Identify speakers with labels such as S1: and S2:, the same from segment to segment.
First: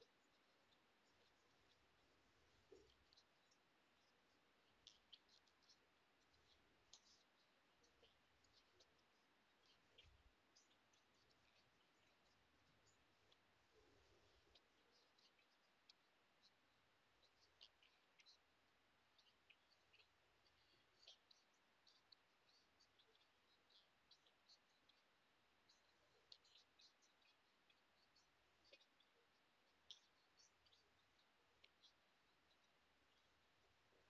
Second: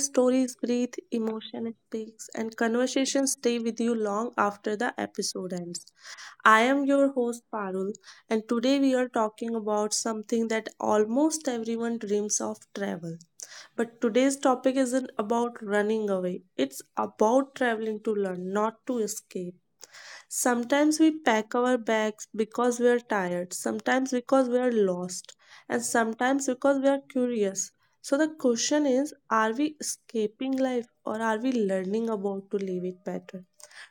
S1: stories breathe, emotion speaks, and conversations stay with you long after the episode ends. I am your host Parul, and today we are talking about something that almost everyone dreams of, travel. But today's topic isn't about running away, it's about traveling to learn, not to escape. Sometimes we pack our bags because we are tired, sometimes because we are lost, and sometimes because we are curious. So the question is, are we escaping life or are we learning about to live it better?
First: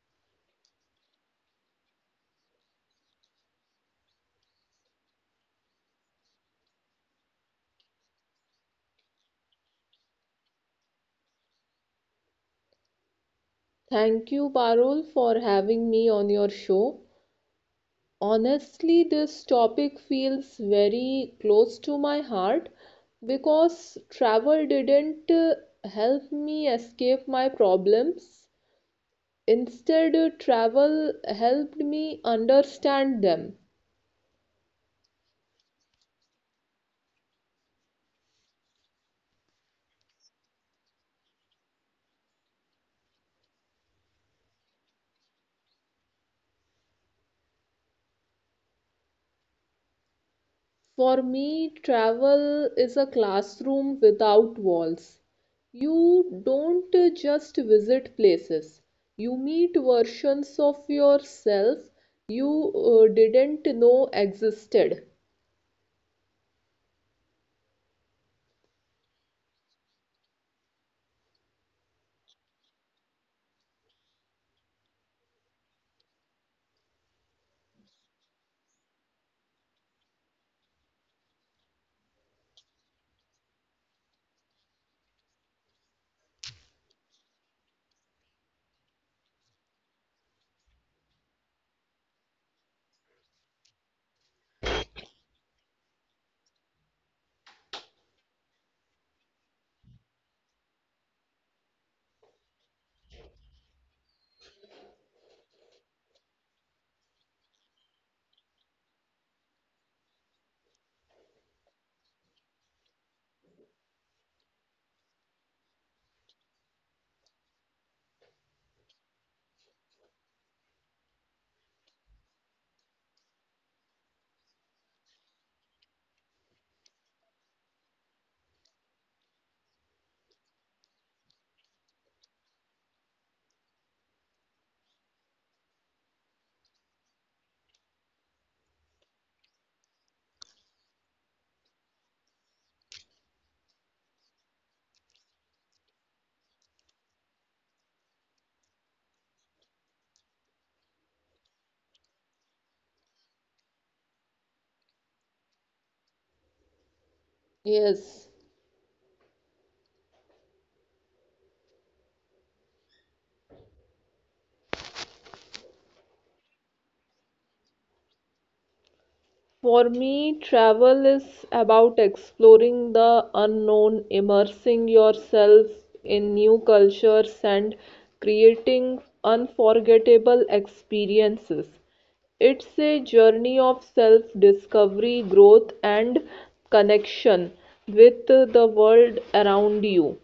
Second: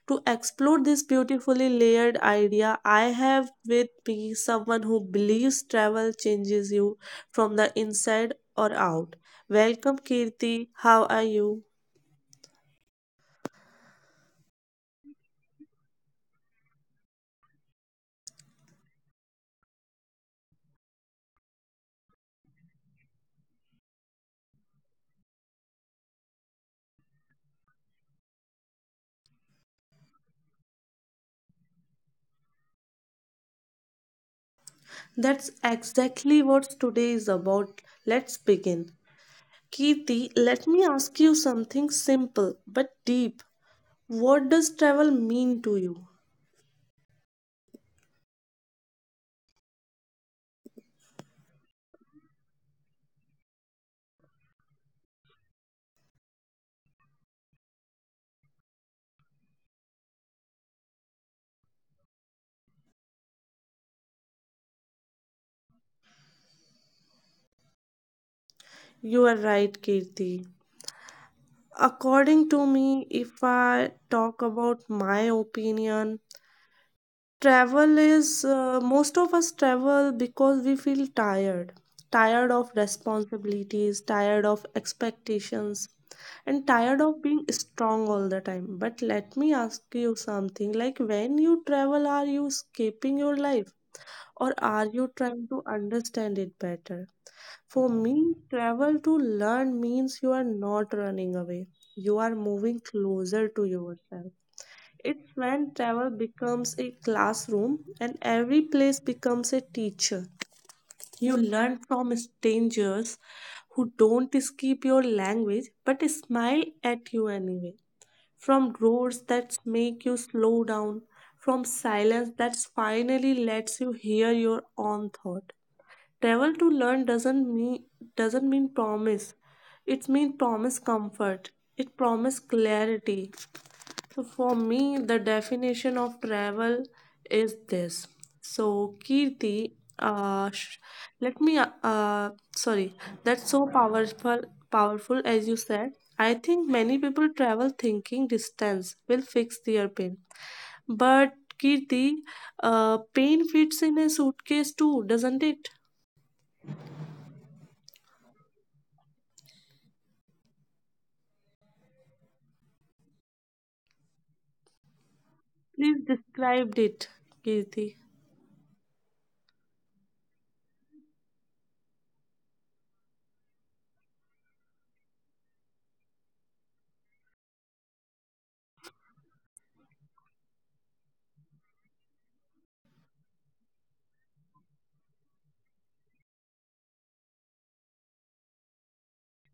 S1: To explore this beautifully layered idea, I have with me someone who believes travel changes you from the inside or out. Welcome, Kirti. How are you?
S2: Thank you, Parul, for having me on your show. Honestly, this topic feels very close to my heart because travel didn't help me escape my problems. Instead, travel helped me understand them.
S1: That's exactly what today is about. Let's begin. Kirti, let me ask you something simple but deep. What does travel mean to you?
S2: For me, travel is a classroom without walls. You don't just visit places, you meet versions of yourself you didn't know existed.
S1: You are right, Kirti. According to me, if I talk about my opinion, travel is most of us travel because we feel tired, tired of responsibilities, tired of expectations, and tired of being strong all the time. But let me ask you something, like, when you travel, are you escaping your life, or are you trying to understand it better? For me, travel to learn means you are not running away. You are moving closer to yourself. It's when travel becomes a classroom and every place becomes a teacher. You learn from strangers who don't skip your language but smile at you anyway. From roads that make you slow down, from silence that finally lets you hear your own thought. Travel to learn doesn't mean promise. It means promise comfort. It promise clarity. So for me, the definition of travel is this. So Kirti, uh, sh- let me, sorry, that's so powerful, as you said. I think many people travel thinking distance will fix their pain, but Kirti, pain fits in a suitcase too, doesn't it?
S2: Yes.
S1: Please described it, Kirti.
S2: For me, travel is about exploring the unknown, immersing yourself in new cultures, and creating unforgettable experiences. It's a journey of self discovery, growth, and connection with the world around you.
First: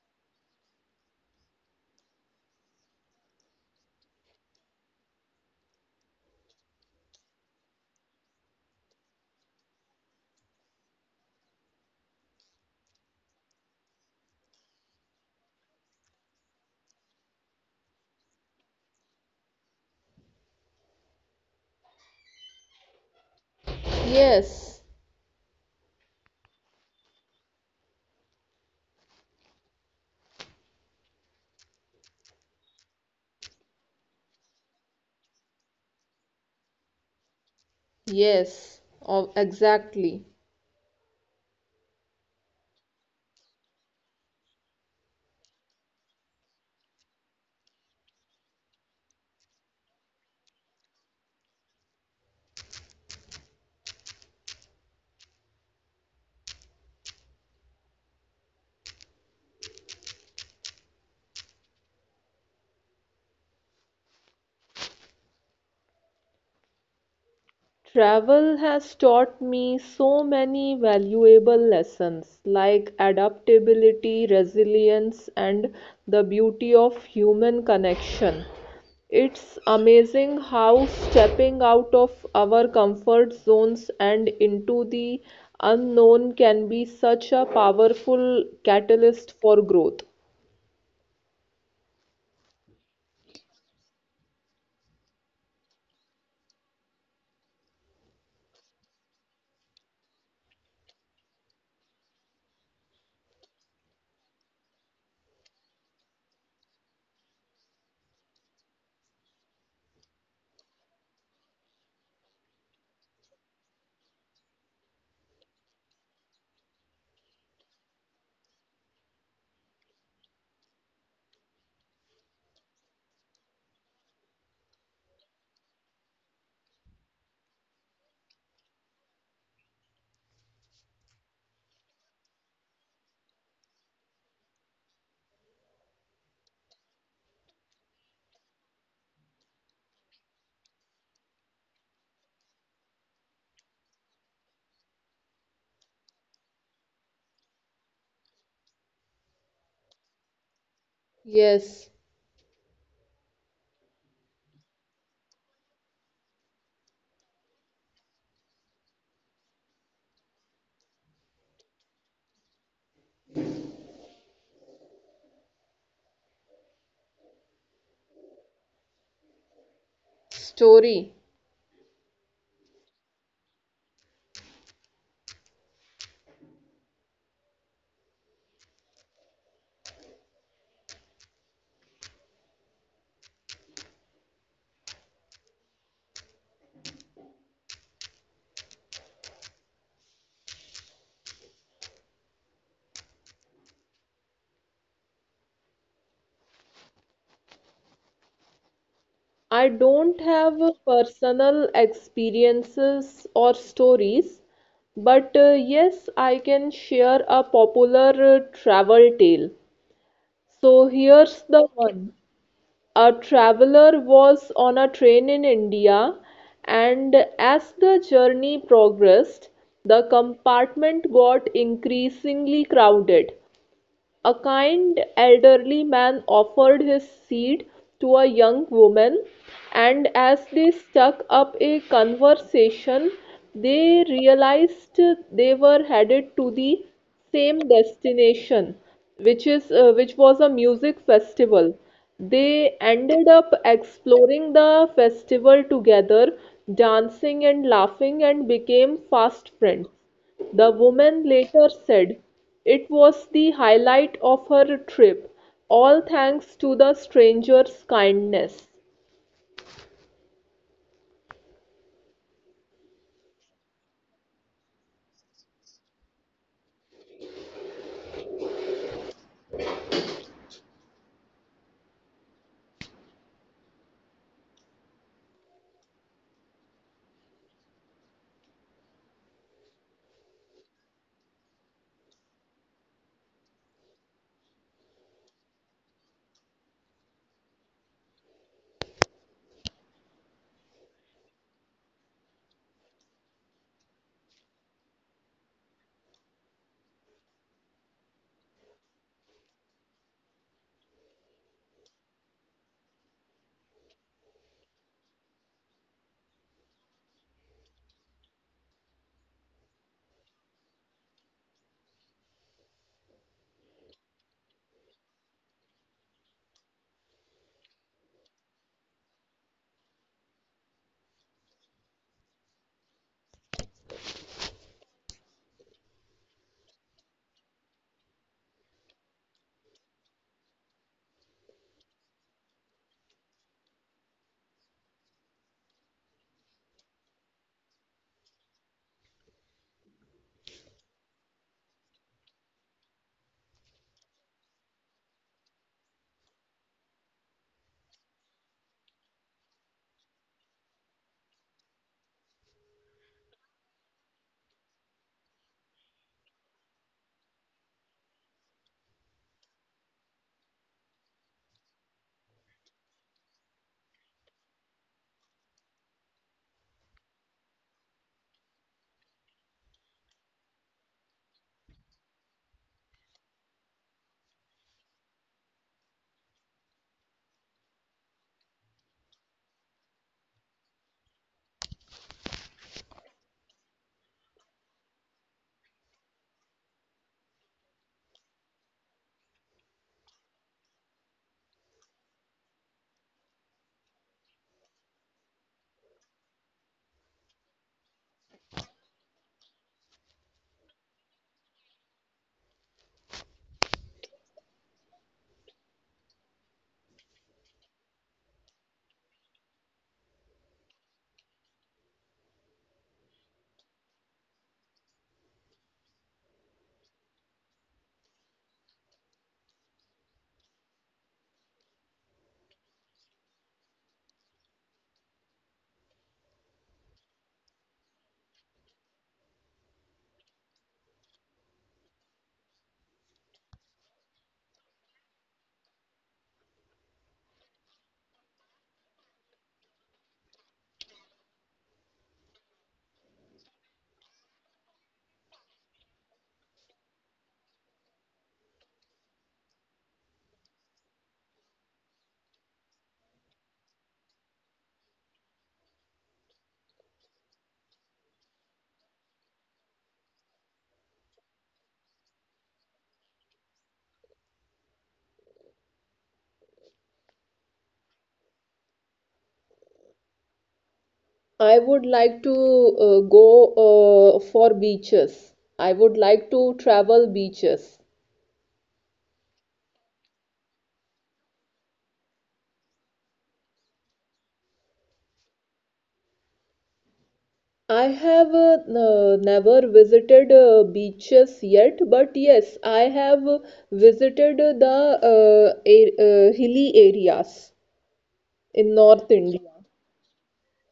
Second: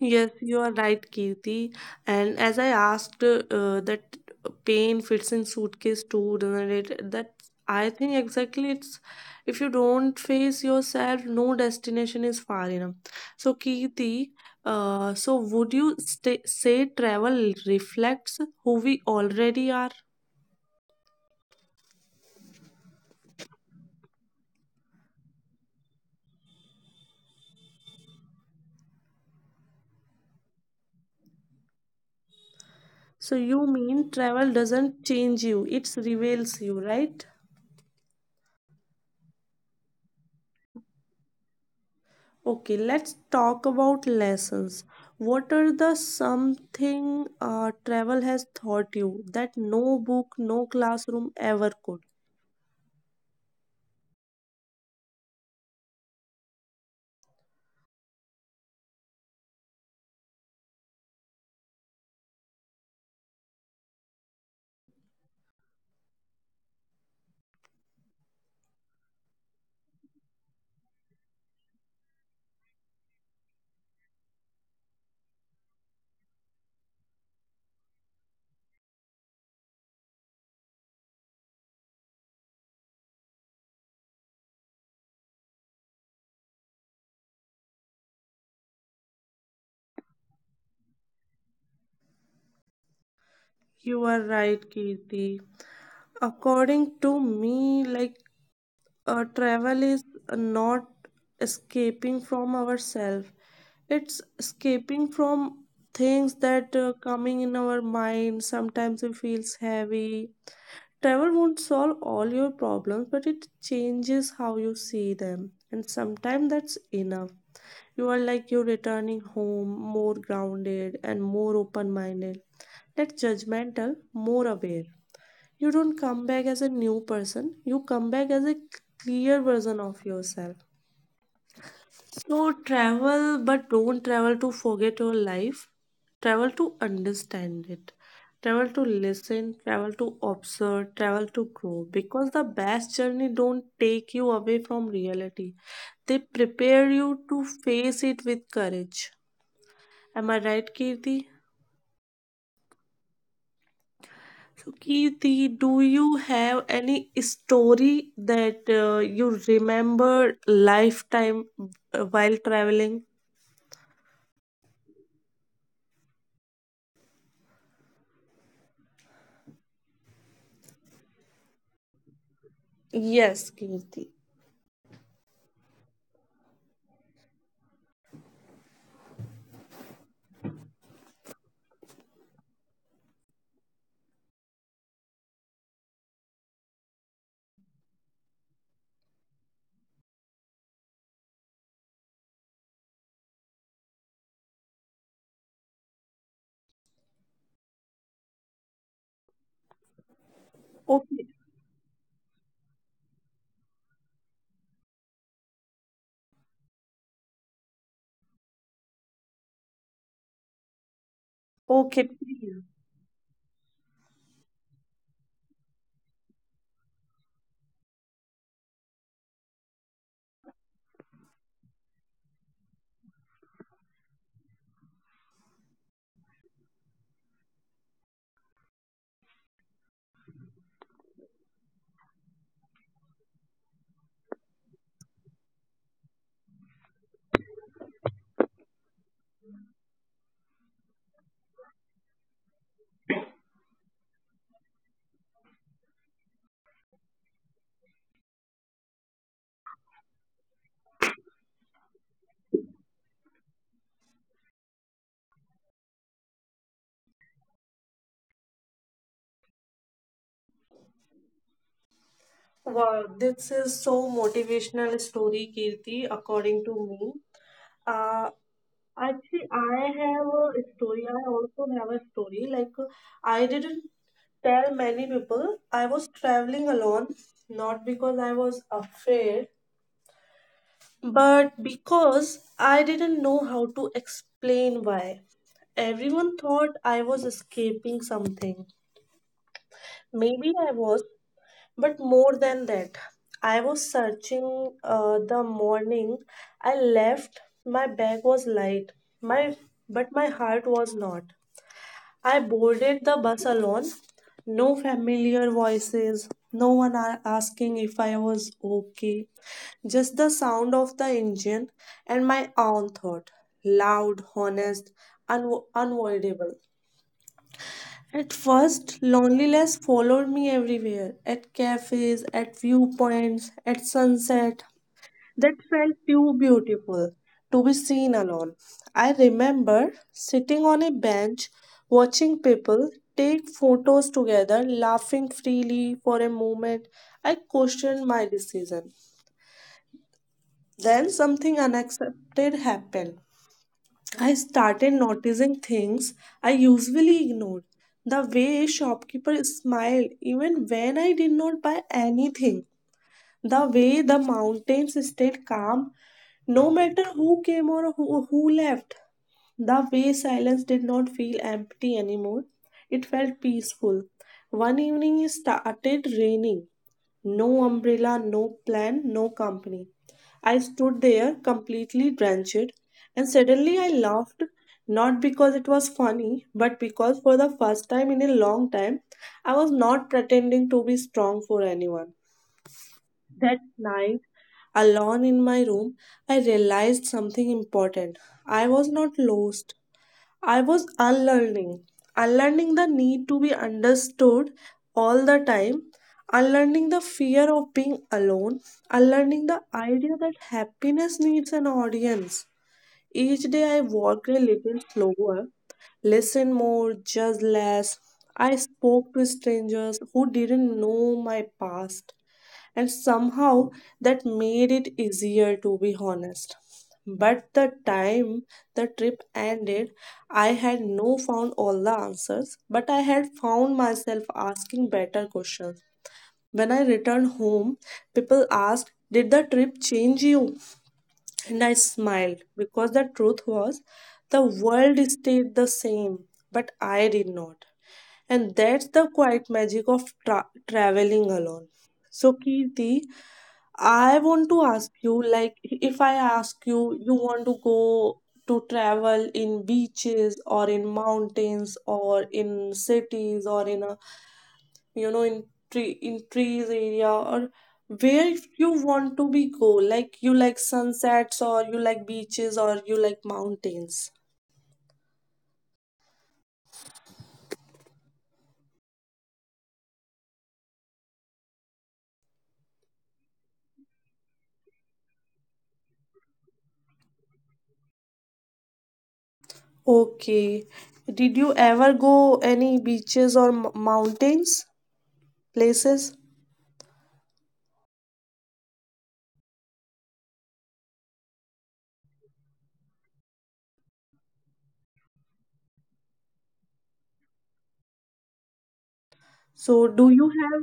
S1: Yes, you are right, Kirti. And as I asked, that pain fits in suitcase too, doesn't it? That I think exactly it's, if you don't face yourself, no destination is far enough. So, Kirti, so would you say travel reflects who we already are?
S2: Yes,
S1: So, you mean travel doesn't change you, it reveals you, right?
S2: yes, oh, exactly.
S1: Okay, let's talk about lessons. What are the something travel has taught you that no book, no classroom ever could?
S2: Travel has taught me so many valuable lessons like adaptability, resilience, and the beauty of human connection. It's amazing how stepping out of our comfort zones and into the unknown can be such a powerful catalyst for growth.
S1: You are right, Kirti. According to me, like, travel is not escaping from ourselves. It's escaping from things that coming in our mind. Sometimes it feels heavy. Travel won't solve all your problems, but it changes how you see them. And sometimes that's enough. You are like you're returning home more grounded and more open minded, less judgmental, more aware. You don't come back as a new person, you come back as a clear version of yourself. So travel, but don't travel to forget your life. Travel to understand it. Travel to listen, travel to observe, travel to grow. Because the best journey don't take you away from reality. They prepare you to face it with courage. Am I right, Kirti?
S2: Yes,
S1: So, Kirti, do you have any story that you remember lifetime while traveling?
S2: story.
S1: Yes, Kirti.
S2: I don't have
S1: Okay.
S2: personal experiences or stories, but yes, I can share a popular travel tale. So here's the one.
S1: Okay, please.
S2: A traveler was on a train in India, and as the journey progressed, the compartment got increasingly crowded. A kind elderly man offered his seat to a young woman, and as they struck up a conversation, they realized they were headed to the same destination, which is which was a music festival. They ended up exploring the festival together, dancing and laughing, and became fast friends. The woman later said it was the highlight of her trip, all thanks to the stranger's kindness.
S1: Wow, this is so motivational story, Kirti, according to me. Uh, Actually, I have a story. I also have a story. Like, I didn't tell many people. I was traveling alone, not because I was afraid, but because I didn't know how to explain why. Everyone thought I was escaping something. Maybe I was, but more than that, I was searching. The morning I left, my bag was light, my but my heart was not. I boarded the bus alone. No familiar voices, no one asking if I was okay. Just the sound of the engine and my own thought, loud, honest, unavoidable. At first, loneliness followed me everywhere, at cafes, at viewpoints, at sunset. That felt too beautiful to be seen alone. I remember sitting on a bench, watching people take photos together, laughing freely for a moment. I questioned my decision. Then something unexpected happened. I started noticing things I usually ignored. The way shopkeeper smiled even when I did not buy anything. The way the mountains stayed calm no matter who came or who left. The way silence did not feel empty anymore, it felt peaceful. One evening it started raining. No umbrella, no plan, no company. I stood there completely drenched, and suddenly I laughed, not because it was funny, but because for the first time in a long time, I was not pretending to be strong for anyone. That night, alone in my room, I realized something important. I was not lost. I was unlearning, unlearning the need to be understood all the time, unlearning the fear of being alone, unlearning the idea that happiness needs an audience. Each day I walked a little slower, listened more, judged less. I spoke to strangers who didn't know my past, and somehow that made it easier to be honest. But the time the trip ended, I had no found all the answers, but I had found myself asking better questions. When I returned home, people asked, "Did the trip change you?" And I smiled, because the truth was, the world stayed the same, but I did not. And that's the quiet magic of traveling alone. So, Kirti, I want to ask you, like, if I ask you, you want to go to travel in beaches, or in mountains, or in cities, or in a, you know, in tree, in trees area, or where you want to be go? Like, you like sunsets, or you like beaches, or you like mountains?
S2: I would like to go for beaches. I would like to travel beaches.
S1: Okay, did you ever go any beaches or mountains places?
S2: I have never visited beaches yet, but yes, I have visited the hilly areas in North India.
S1: So do you have,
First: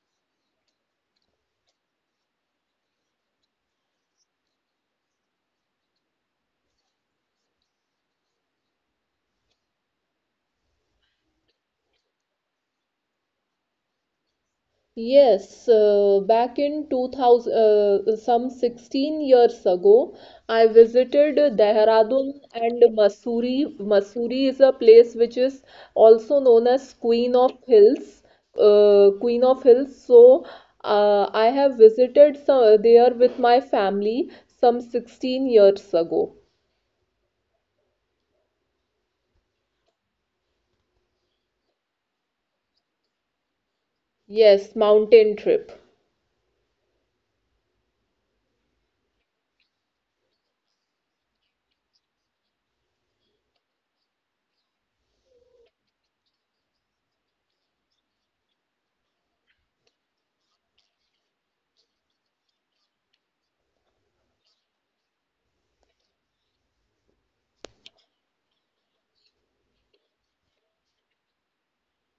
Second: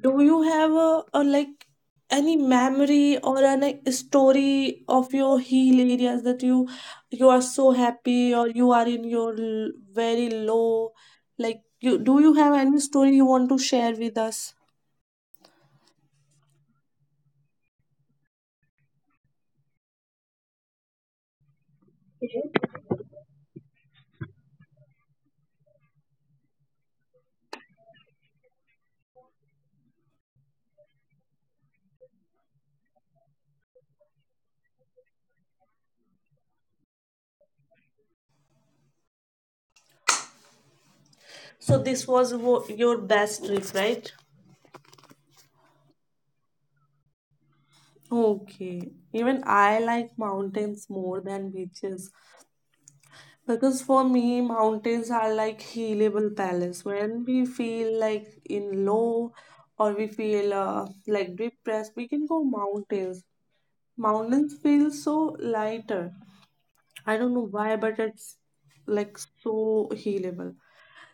S1: do you have a like, any memory or an a story of your hill areas, that you are so happy or you are in your very low? Like, you do, you have any story you want to share with us?
S2: Yes, back in 2000, some 16 years ago, I visited Dehradun and Mussoorie. Mussoorie is a place which is also known as Queen of Hills. Queen of Hills. I have visited some, there with my family some 16 years ago.
S1: So this was your best trip, right?
S2: Yes, mountain trip.
S1: Okay. Even I like mountains more than beaches. Because for me, mountains are like healable palace. When we feel like in low, or we feel like depressed, we can go mountains. Mountains feel so lighter. I don't know why, but it's like so healable.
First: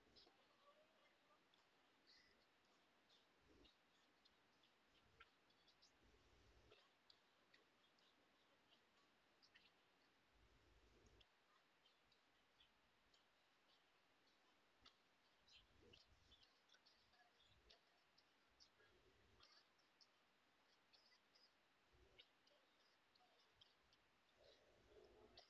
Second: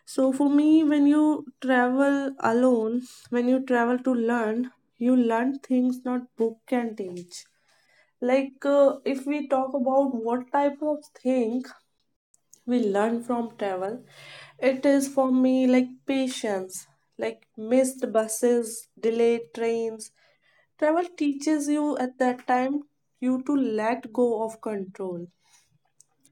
S1: So for me, when you travel alone, when you travel to learn, you learn things not book can teach. Like, if we talk about what type of thing we learn from travel. It is, for me, like patience, like missed buses, delayed trains. Travel teaches you, at that time, you to let go of control.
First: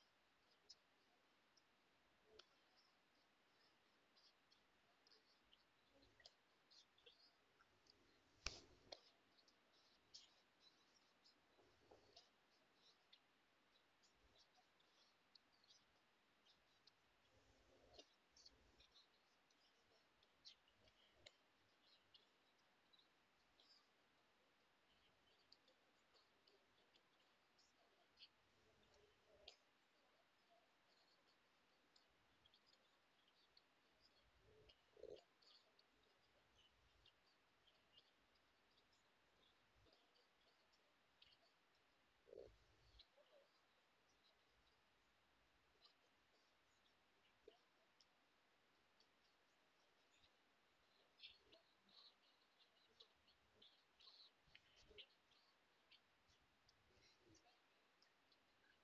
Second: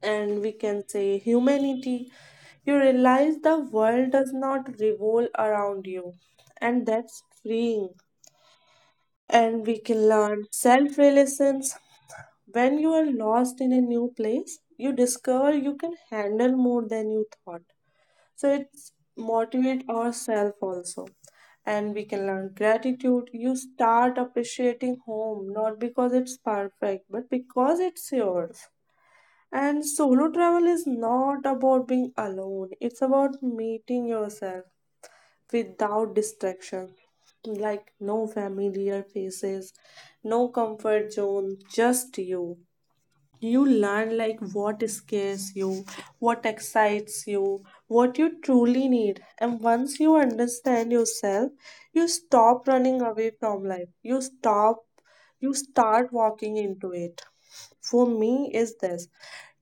S1: And we can say humanity. You realize the world does not revolve around you, and that's freeing. And we can learn self reliance. When you are lost in a new place, you discover you can handle more than you thought, so it's motivate ourselves also. And we can learn gratitude. You start appreciating home, not because it's perfect, but because it's yours. And solo travel is not about being alone, it's about meeting yourself without distraction. Like, no familiar faces, no comfort zone, just you. You learn, like, what scares you, what excites you, what you truly need. And once you understand yourself, you stop running away from life. You stop, you start walking into it. For me, is this,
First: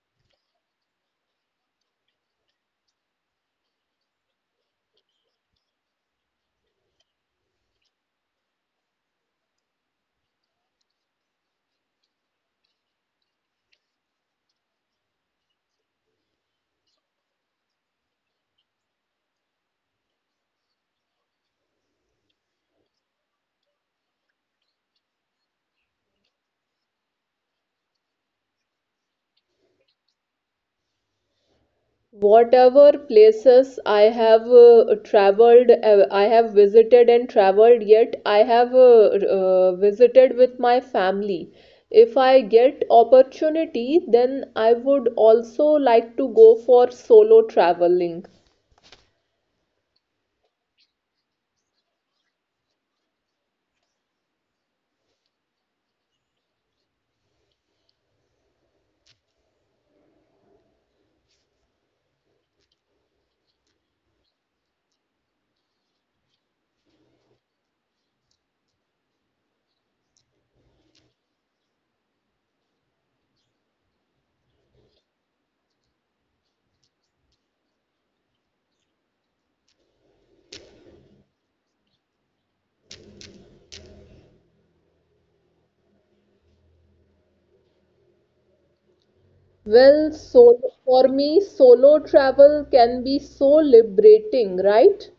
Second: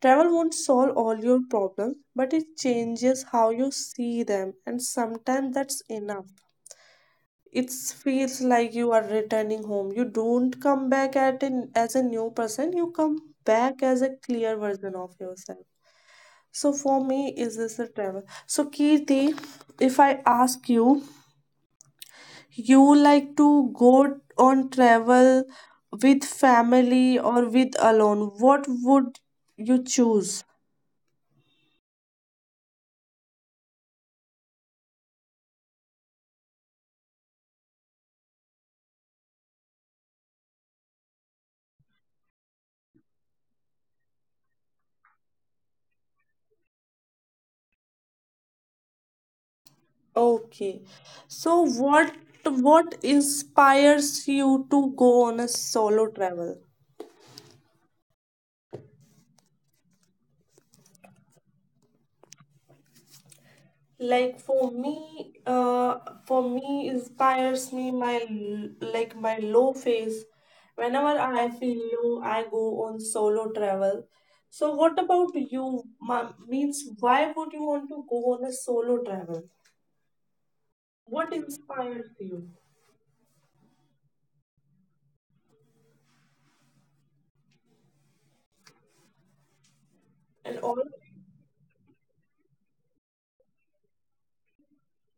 S1: travel won't solve all your problems, but it changes how you see them, and sometimes that's enough. It feels like you are returning home, you don't come back as a new person, you come back as a clear version of yourself. So for me is this a travel. So, Kirti, if I ask you, you like to go on travel with family or with alone, what would you choose?
S2: Whatever places I have traveled, I have visited and traveled, yet I have visited with my family. If I get opportunity, then I would also like to go for solo traveling.
S1: Okay, so what inspires you to go on a solo travel? Like, for me, inspires me my like, my low phase. Whenever I feel low, I go on solo travel. So what about you, means, why would you want to go on a solo travel? What inspires you?
S2: Well,
S1: And all.
S2: for me, solo travel can be so liberating, right?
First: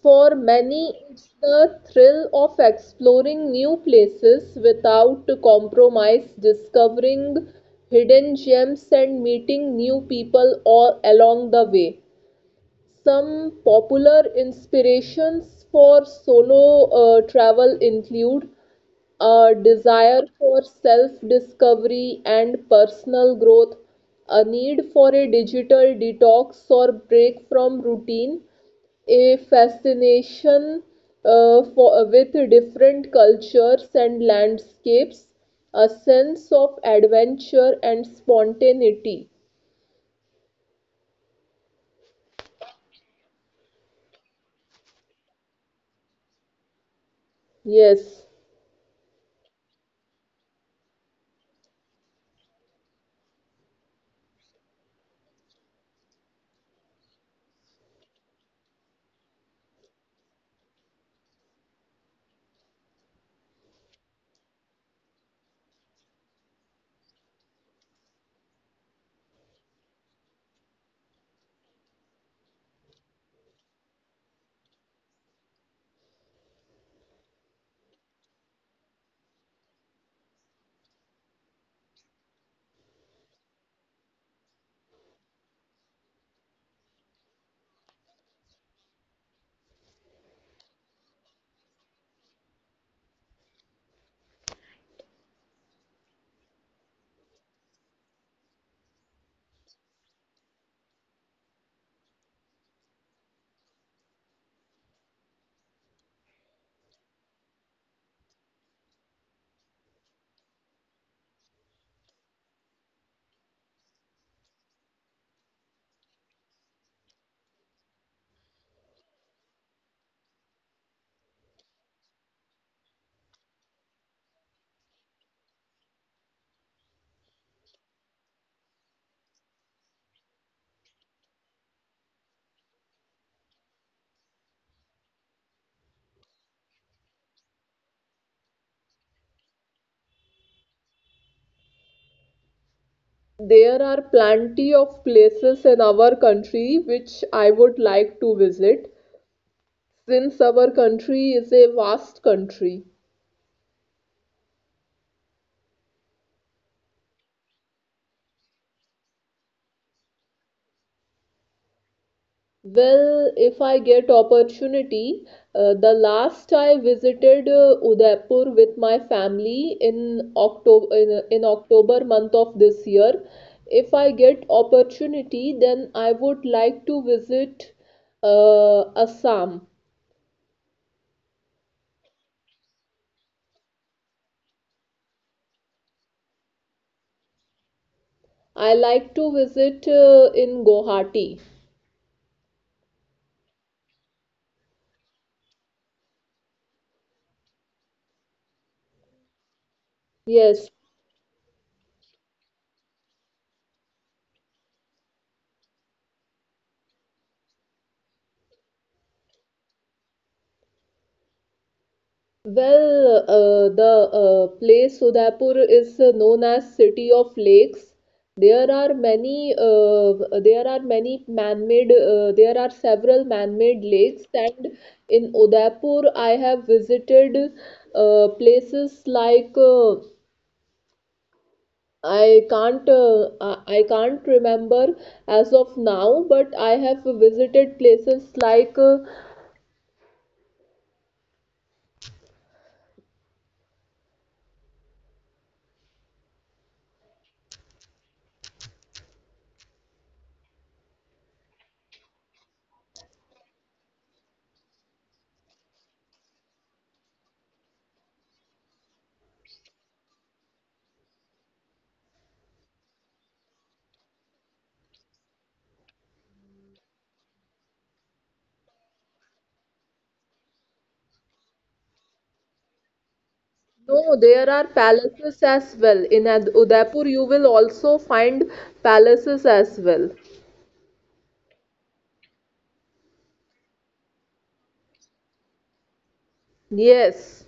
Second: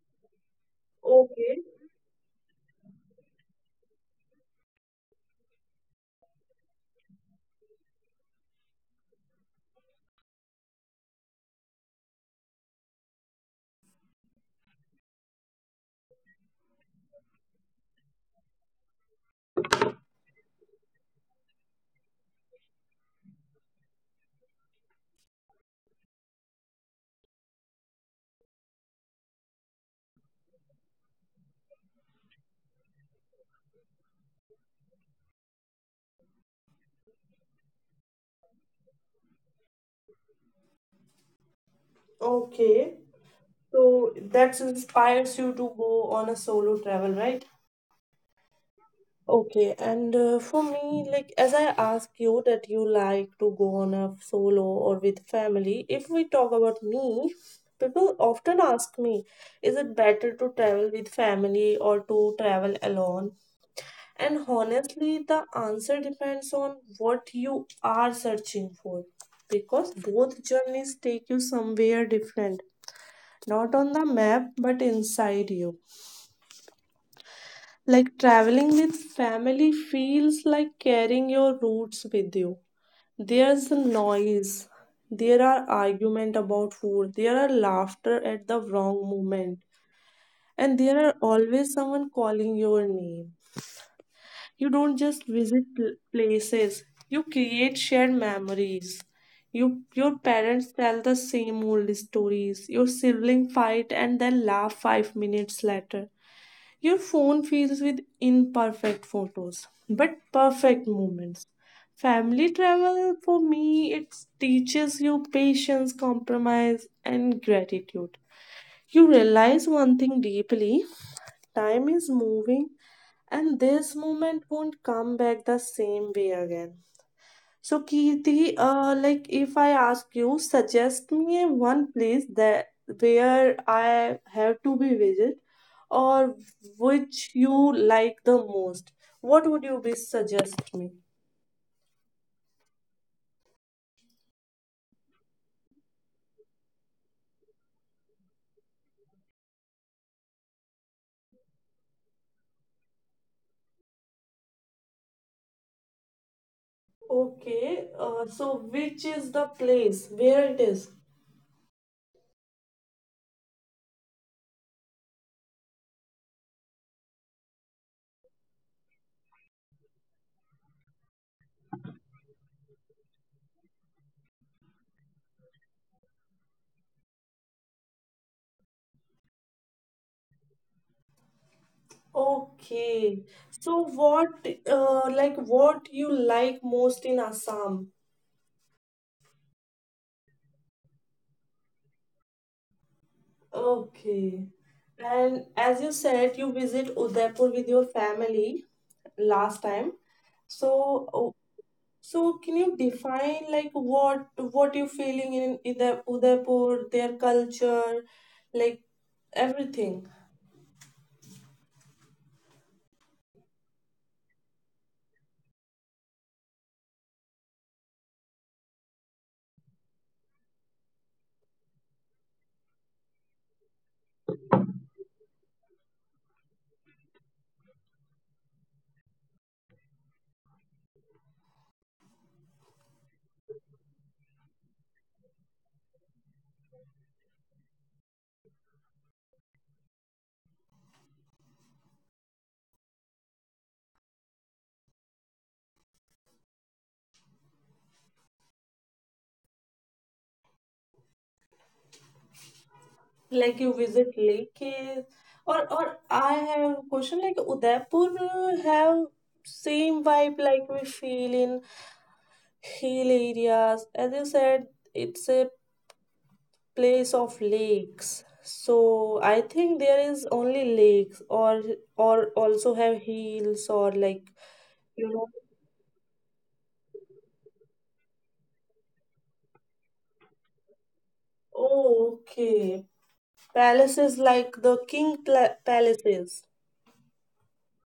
S2: For many, it's
S1: Okay.
S2: the thrill of exploring new places without compromise, discovering hidden gems, and meeting new people all along the way. Some popular inspirations for solo travel include a desire for self-discovery and personal growth, a need for a digital detox or break from routine, a fascination with different cultures and landscapes, a sense of adventure and spontaneity.
S1: Okay, so that inspires you to go on a solo travel, right?
S2: Yes.
S1: Okay, and for me, like as I ask you that you like to go on a solo or with family, if we talk about me, people often ask me, is it better to travel with family or to travel alone? And honestly, the answer depends on what you are searching for, because both journeys take you somewhere different, not on the map, but inside you. Like, traveling with family feels like carrying your roots with you. There's the noise, there are argument about food, there are laughter at the wrong moment, and there are always someone calling your name. You don't just visit places, you create shared memories. You, your parents tell the same old stories. Your sibling fight and then laugh 5 minutes later, your phone fills with imperfect photos, but perfect moments. Family travel for me it teaches you patience, compromise and gratitude. You realize one thing deeply, time is moving and this moment won't come back the same way again. So, Kirti, like if I ask you, suggest me one place that where I have to be visit or which you like the most. What would you be suggest me?
S2: There are plenty of places in our country which I would like to visit since our country is a vast country.
S1: Okay, so which is the place where it is?
S2: Well, if I get opportunity, the last I visited Udaipur with my family in October month of this year. If I get opportunity, then I would like to visit Assam.
S1: Okay, so what, like what you like most in Assam?
S2: I like to visit in Guwahati.
S1: Okay. And as you said, you visit Udaipur with your family last time. So,
S2: Yes.
S1: oh, so can you define like what you feeling in the Udaipur, their culture, like everything?
S2: Well, the place Udaipur is known as City of Lakes. There are many, uh, there are many man-made, there are several man-made lakes, and in Udaipur, I have visited places like I can't, I can't remember as of now, but I have visited places like
S1: Like you visit Lake. Or I have a question like Udaipur have same vibe like we feel in hill areas. As you said, it's a place of lakes. So I think there is only lakes or also have hills or like
S2: No, no, there
S1: you
S2: are
S1: know.
S2: palaces as well. In Udaipur, you will also find palaces as well.
S1: Oh, okay. Palaces like the king palaces.
S2: Yes,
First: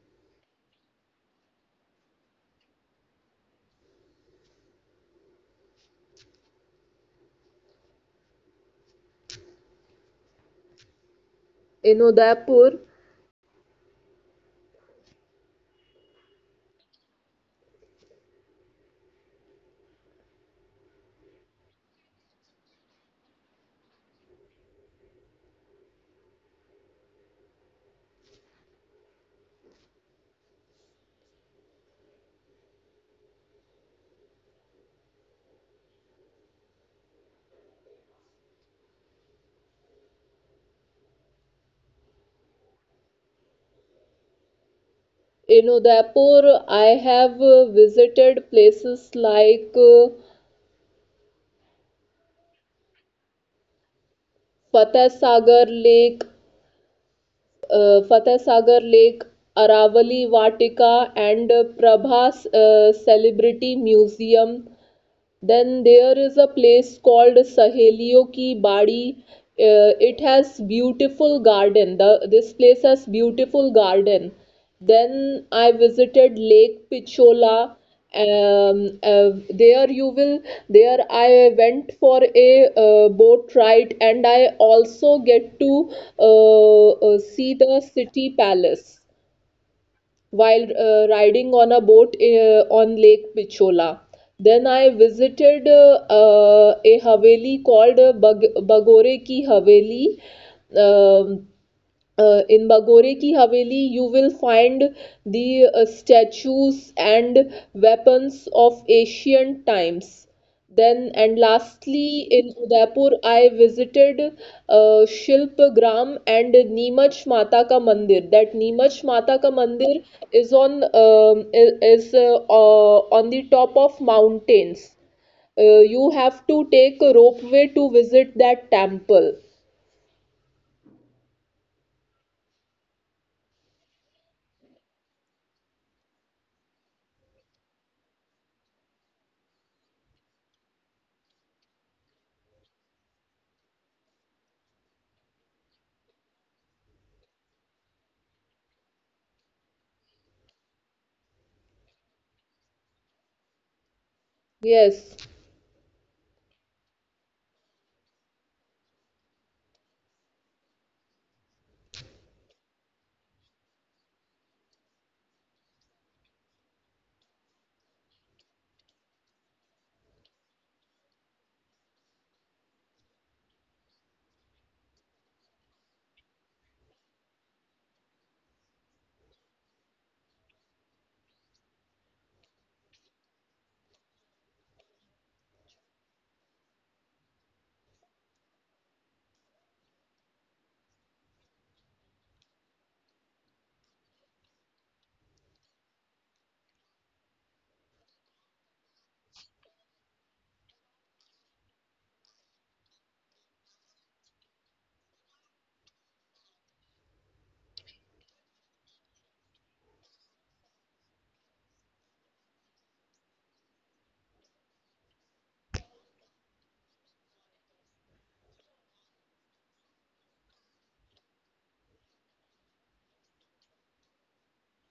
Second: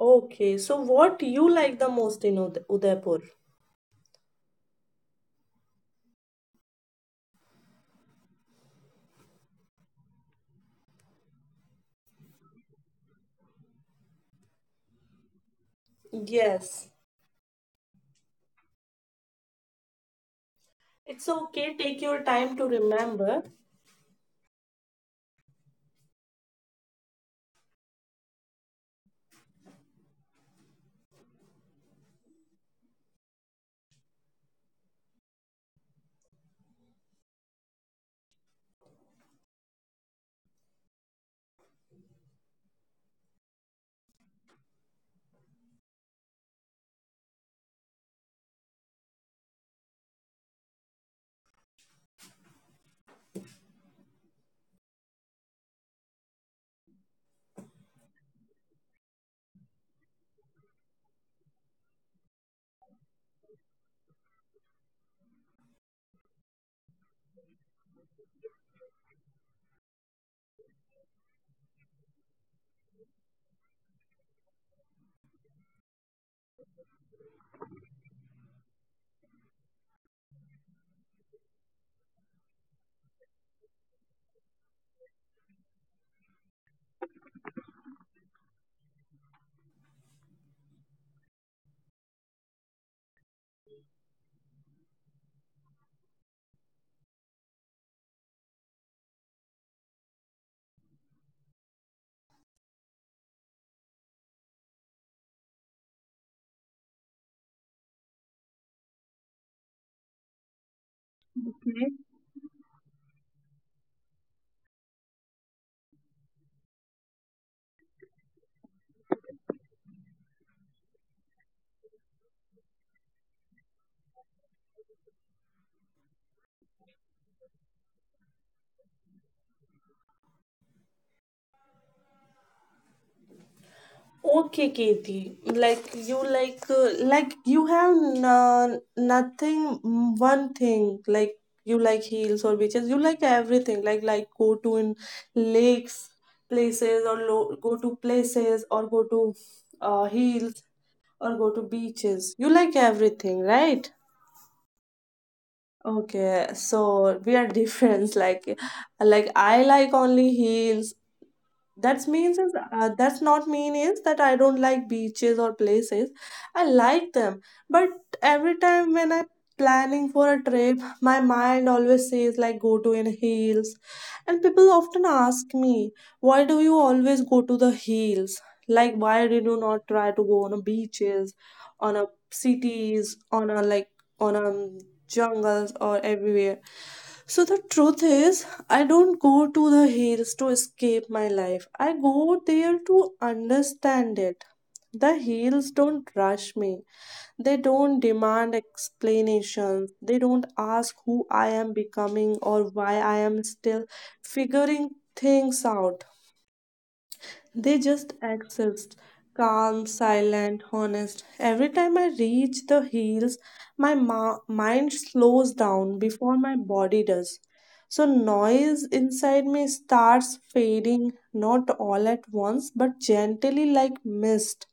S1: Okay, so what you like the most in Udaipur?
S2: in Udaipur,
S1: Yes. It's okay, take your time to remember.
S2: in Udaipur, I have visited places like Fateh Sagar Lake, uh, Fateh Sagar Lake, Aravali Vatika, and Prabha's Celebrity Museum. Then there is a place called Sahelio Ki Badi. It has beautiful garden. This place has beautiful garden. Then I visited Lake Pichola. There you will. There I went for a boat ride, and I also get to see the city palace while riding on a boat on Lake Pichola. Then I visited a haveli called Bagore ki Haveli. Um, in Bagore Ki Haveli, you will find the statues and weapons of ancient times. Then, and lastly, in Udaipur, I visited Shilp Gram and Neemach Mata Ka Mandir. That Neemach Mata Ka Mandir is on the top of mountains. You have to take a ropeway to visit that temple.
S1: Okay, Katie. Like you have nothing one thing like you like heels or beaches. You like everything. Like go to in lakes places or go to places or go to hills or go to beaches. You like everything, right?
S2: Yes,
S1: Okay, so we are different. Like I like only heels, that means is that's not mean is that I don't like beaches or places. I like them, but every time when I'm planning for a trip, my mind always says like go to in hills, and people often ask me why do you always go to the hills, like why did you not try to go on a beaches, on a cities, on a like on a jungles or everywhere. So the truth is, I don't go to the hills to escape my life. I go there to understand it. The hills don't rush me. They don't demand explanations. They don't ask who I am becoming or why I am still figuring things out. They just exist, calm, silent, honest. Every time I reach the hills, my mind slows down before my body does. So, noise inside me starts fading, not all at once, but gently like mist.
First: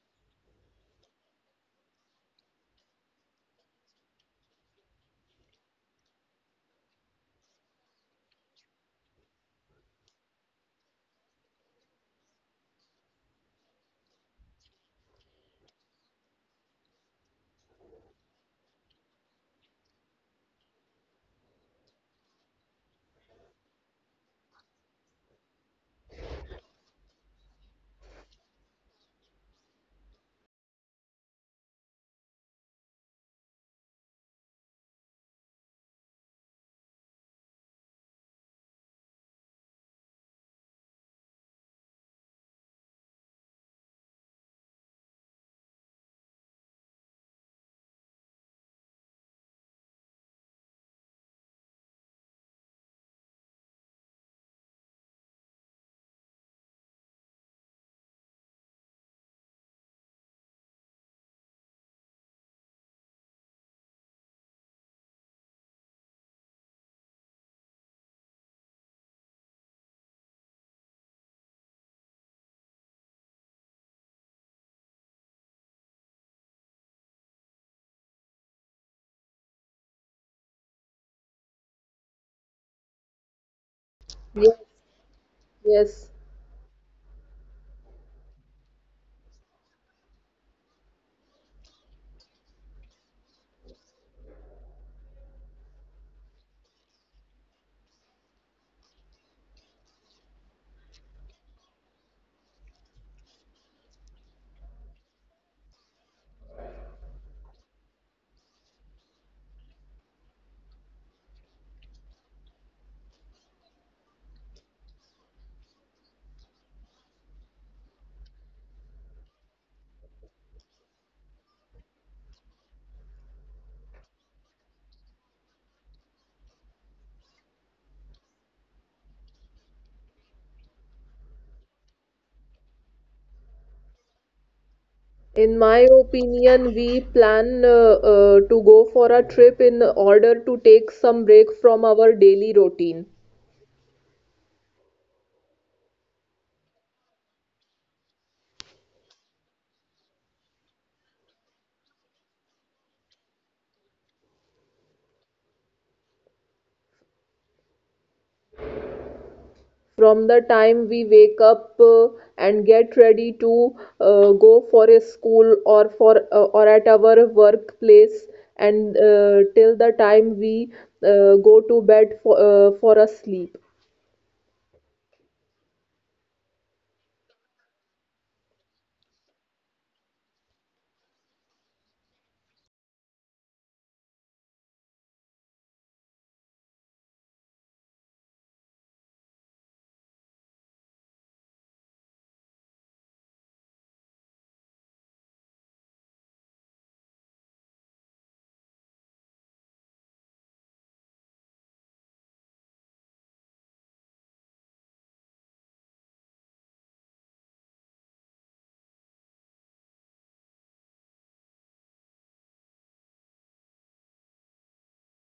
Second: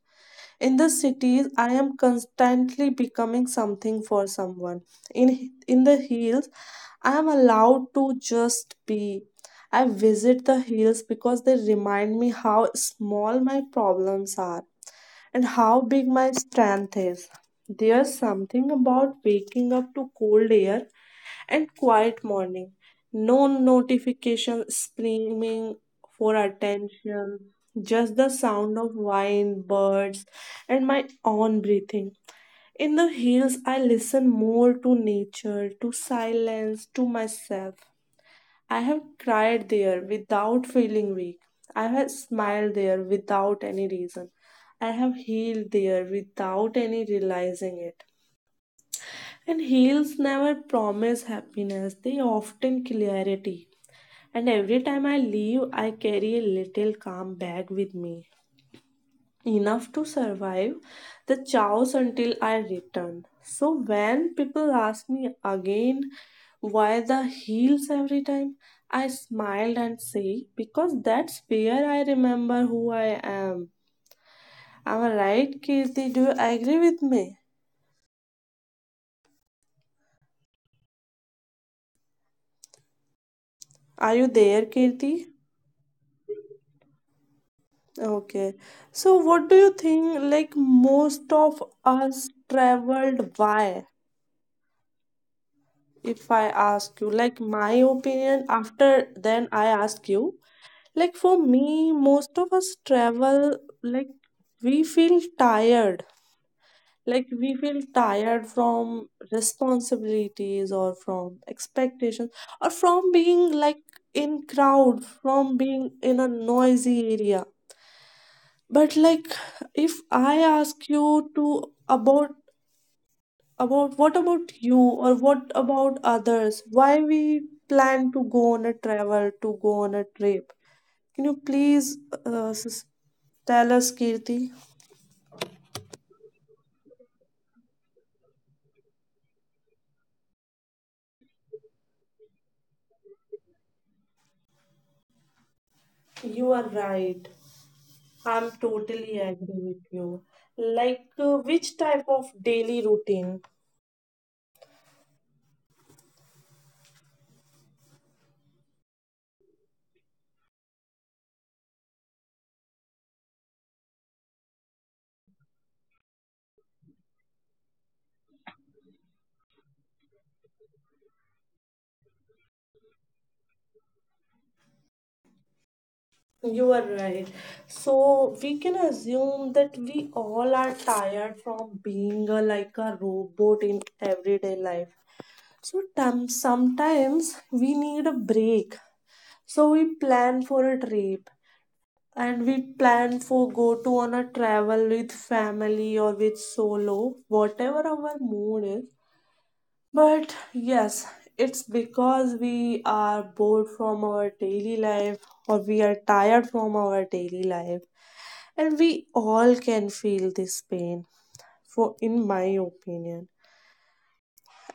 S1: In the cities, I am constantly becoming something for someone. In the hills, I am allowed to just be. I visit the hills because they remind me how small my problems are and how big my strength is. There's something about waking up to cold air and quiet morning. No notification screaming for attention, just the sound of wine, birds, and my own breathing. In the hills, I listen more to nature, to silence, to myself. I have cried there without feeling weak. I have smiled there without any reason. I have healed there without any realizing it. And heels never promise happiness, they often clarity. And every time I leave, I carry a little calm bag with me, enough to survive the chaos until I return. So when people ask me again why the heels every time, I smiled and say, because that's where I remember who I am. Am I right, Kirti? Do you agree with me? Are you there,
S2: yes,
S1: Kirti?
S2: yes.
S1: Okay. So what do you think like most of us traveled why? If I ask you, like my opinion, after then I ask you, like for me, most of us travel like we feel tired. Like we feel tired from responsibilities or from expectations or from being like in crowd, from being in a noisy area. But like if I ask you to about what about you or what about others? Why we plan to go on a travel, to go on a trip? Can you please uh, s- tell us, Kirti?
S2: In my opinion, we plan to go for a trip in order to take some break from our daily routine.
S1: You are right. I'm totally agree with you. Like, which type of daily routine?
S2: From the time we wake up and get ready to go for a school or for or at our workplace, and till the time we go to bed for a sleep.
S1: You are right. So we can assume that we all are tired from being a, like a robot in everyday life. So sometimes we need a break. So we plan for a trip and we plan for go to on a travel with family or with solo, whatever our mood is. But yes, it's because we are bored from our daily life or we are tired from our daily life and we all can feel this pain, for in my opinion.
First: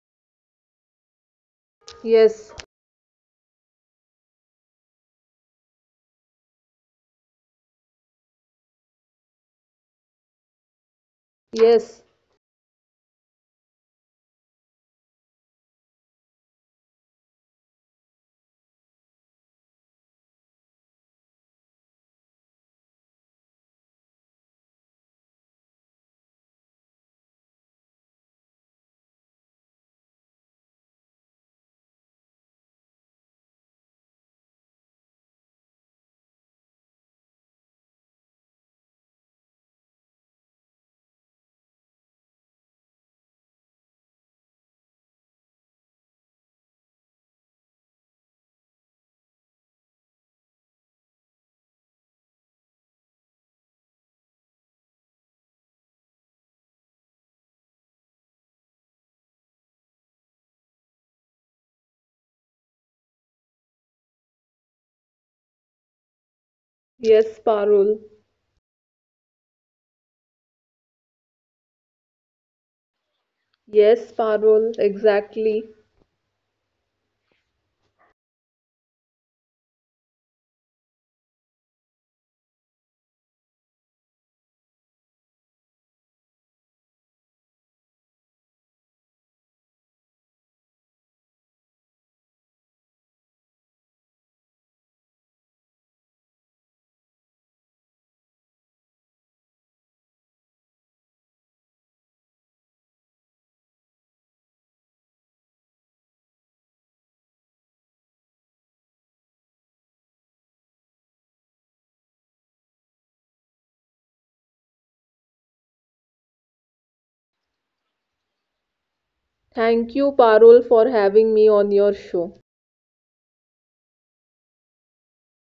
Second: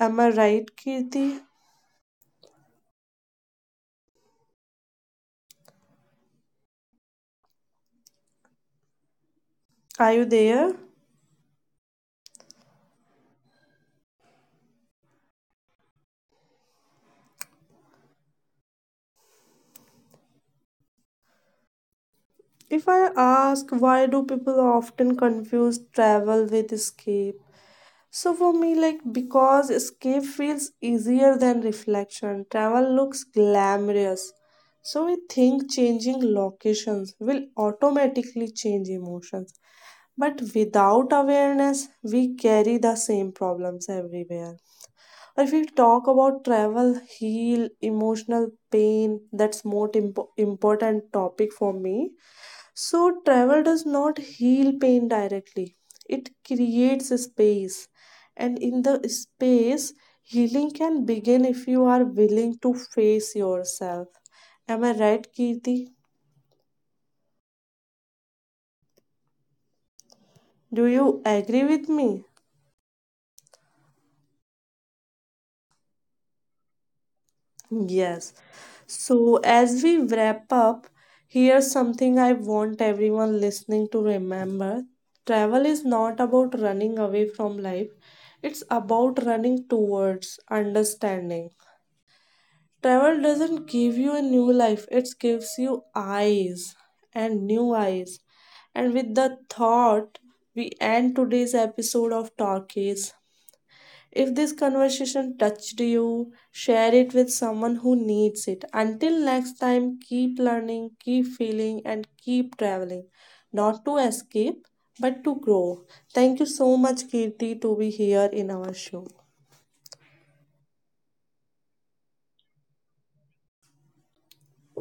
S1: Am I right, Kirti?
S2: Yes,
S1: Are you there?
S2: yes,
S1: If I ask why do people often confuse travel with escape? So for me, like because escape feels easier than reflection. Travel looks glamorous. So we think changing locations will automatically change emotions. But without awareness, we carry the same problems everywhere. If we talk about travel, heal, emotional pain, that's more important topic for me. So travel does not heal pain directly. It creates a space, and in the space, healing can begin if you are willing to face yourself. Am I right, Kirti?
S2: yes, Parul.
S1: Do you agree with me?
S2: Yes, Parul, exactly.
S1: Yes. So, as we wrap up, here's something I want everyone listening to remember. Travel is not about running away from life, it's about running towards understanding. Travel doesn't give you a new life, it gives you eyes and new eyes. And with the thought, we end today's episode of Talkies. If this conversation touched you, share it with someone who needs it. Until next time, keep learning, keep feeling, and keep traveling. Not to escape, but to grow. Thank you so much, Kirti, to be here in our show.
S2: Thank you, Parul, for having me on your show.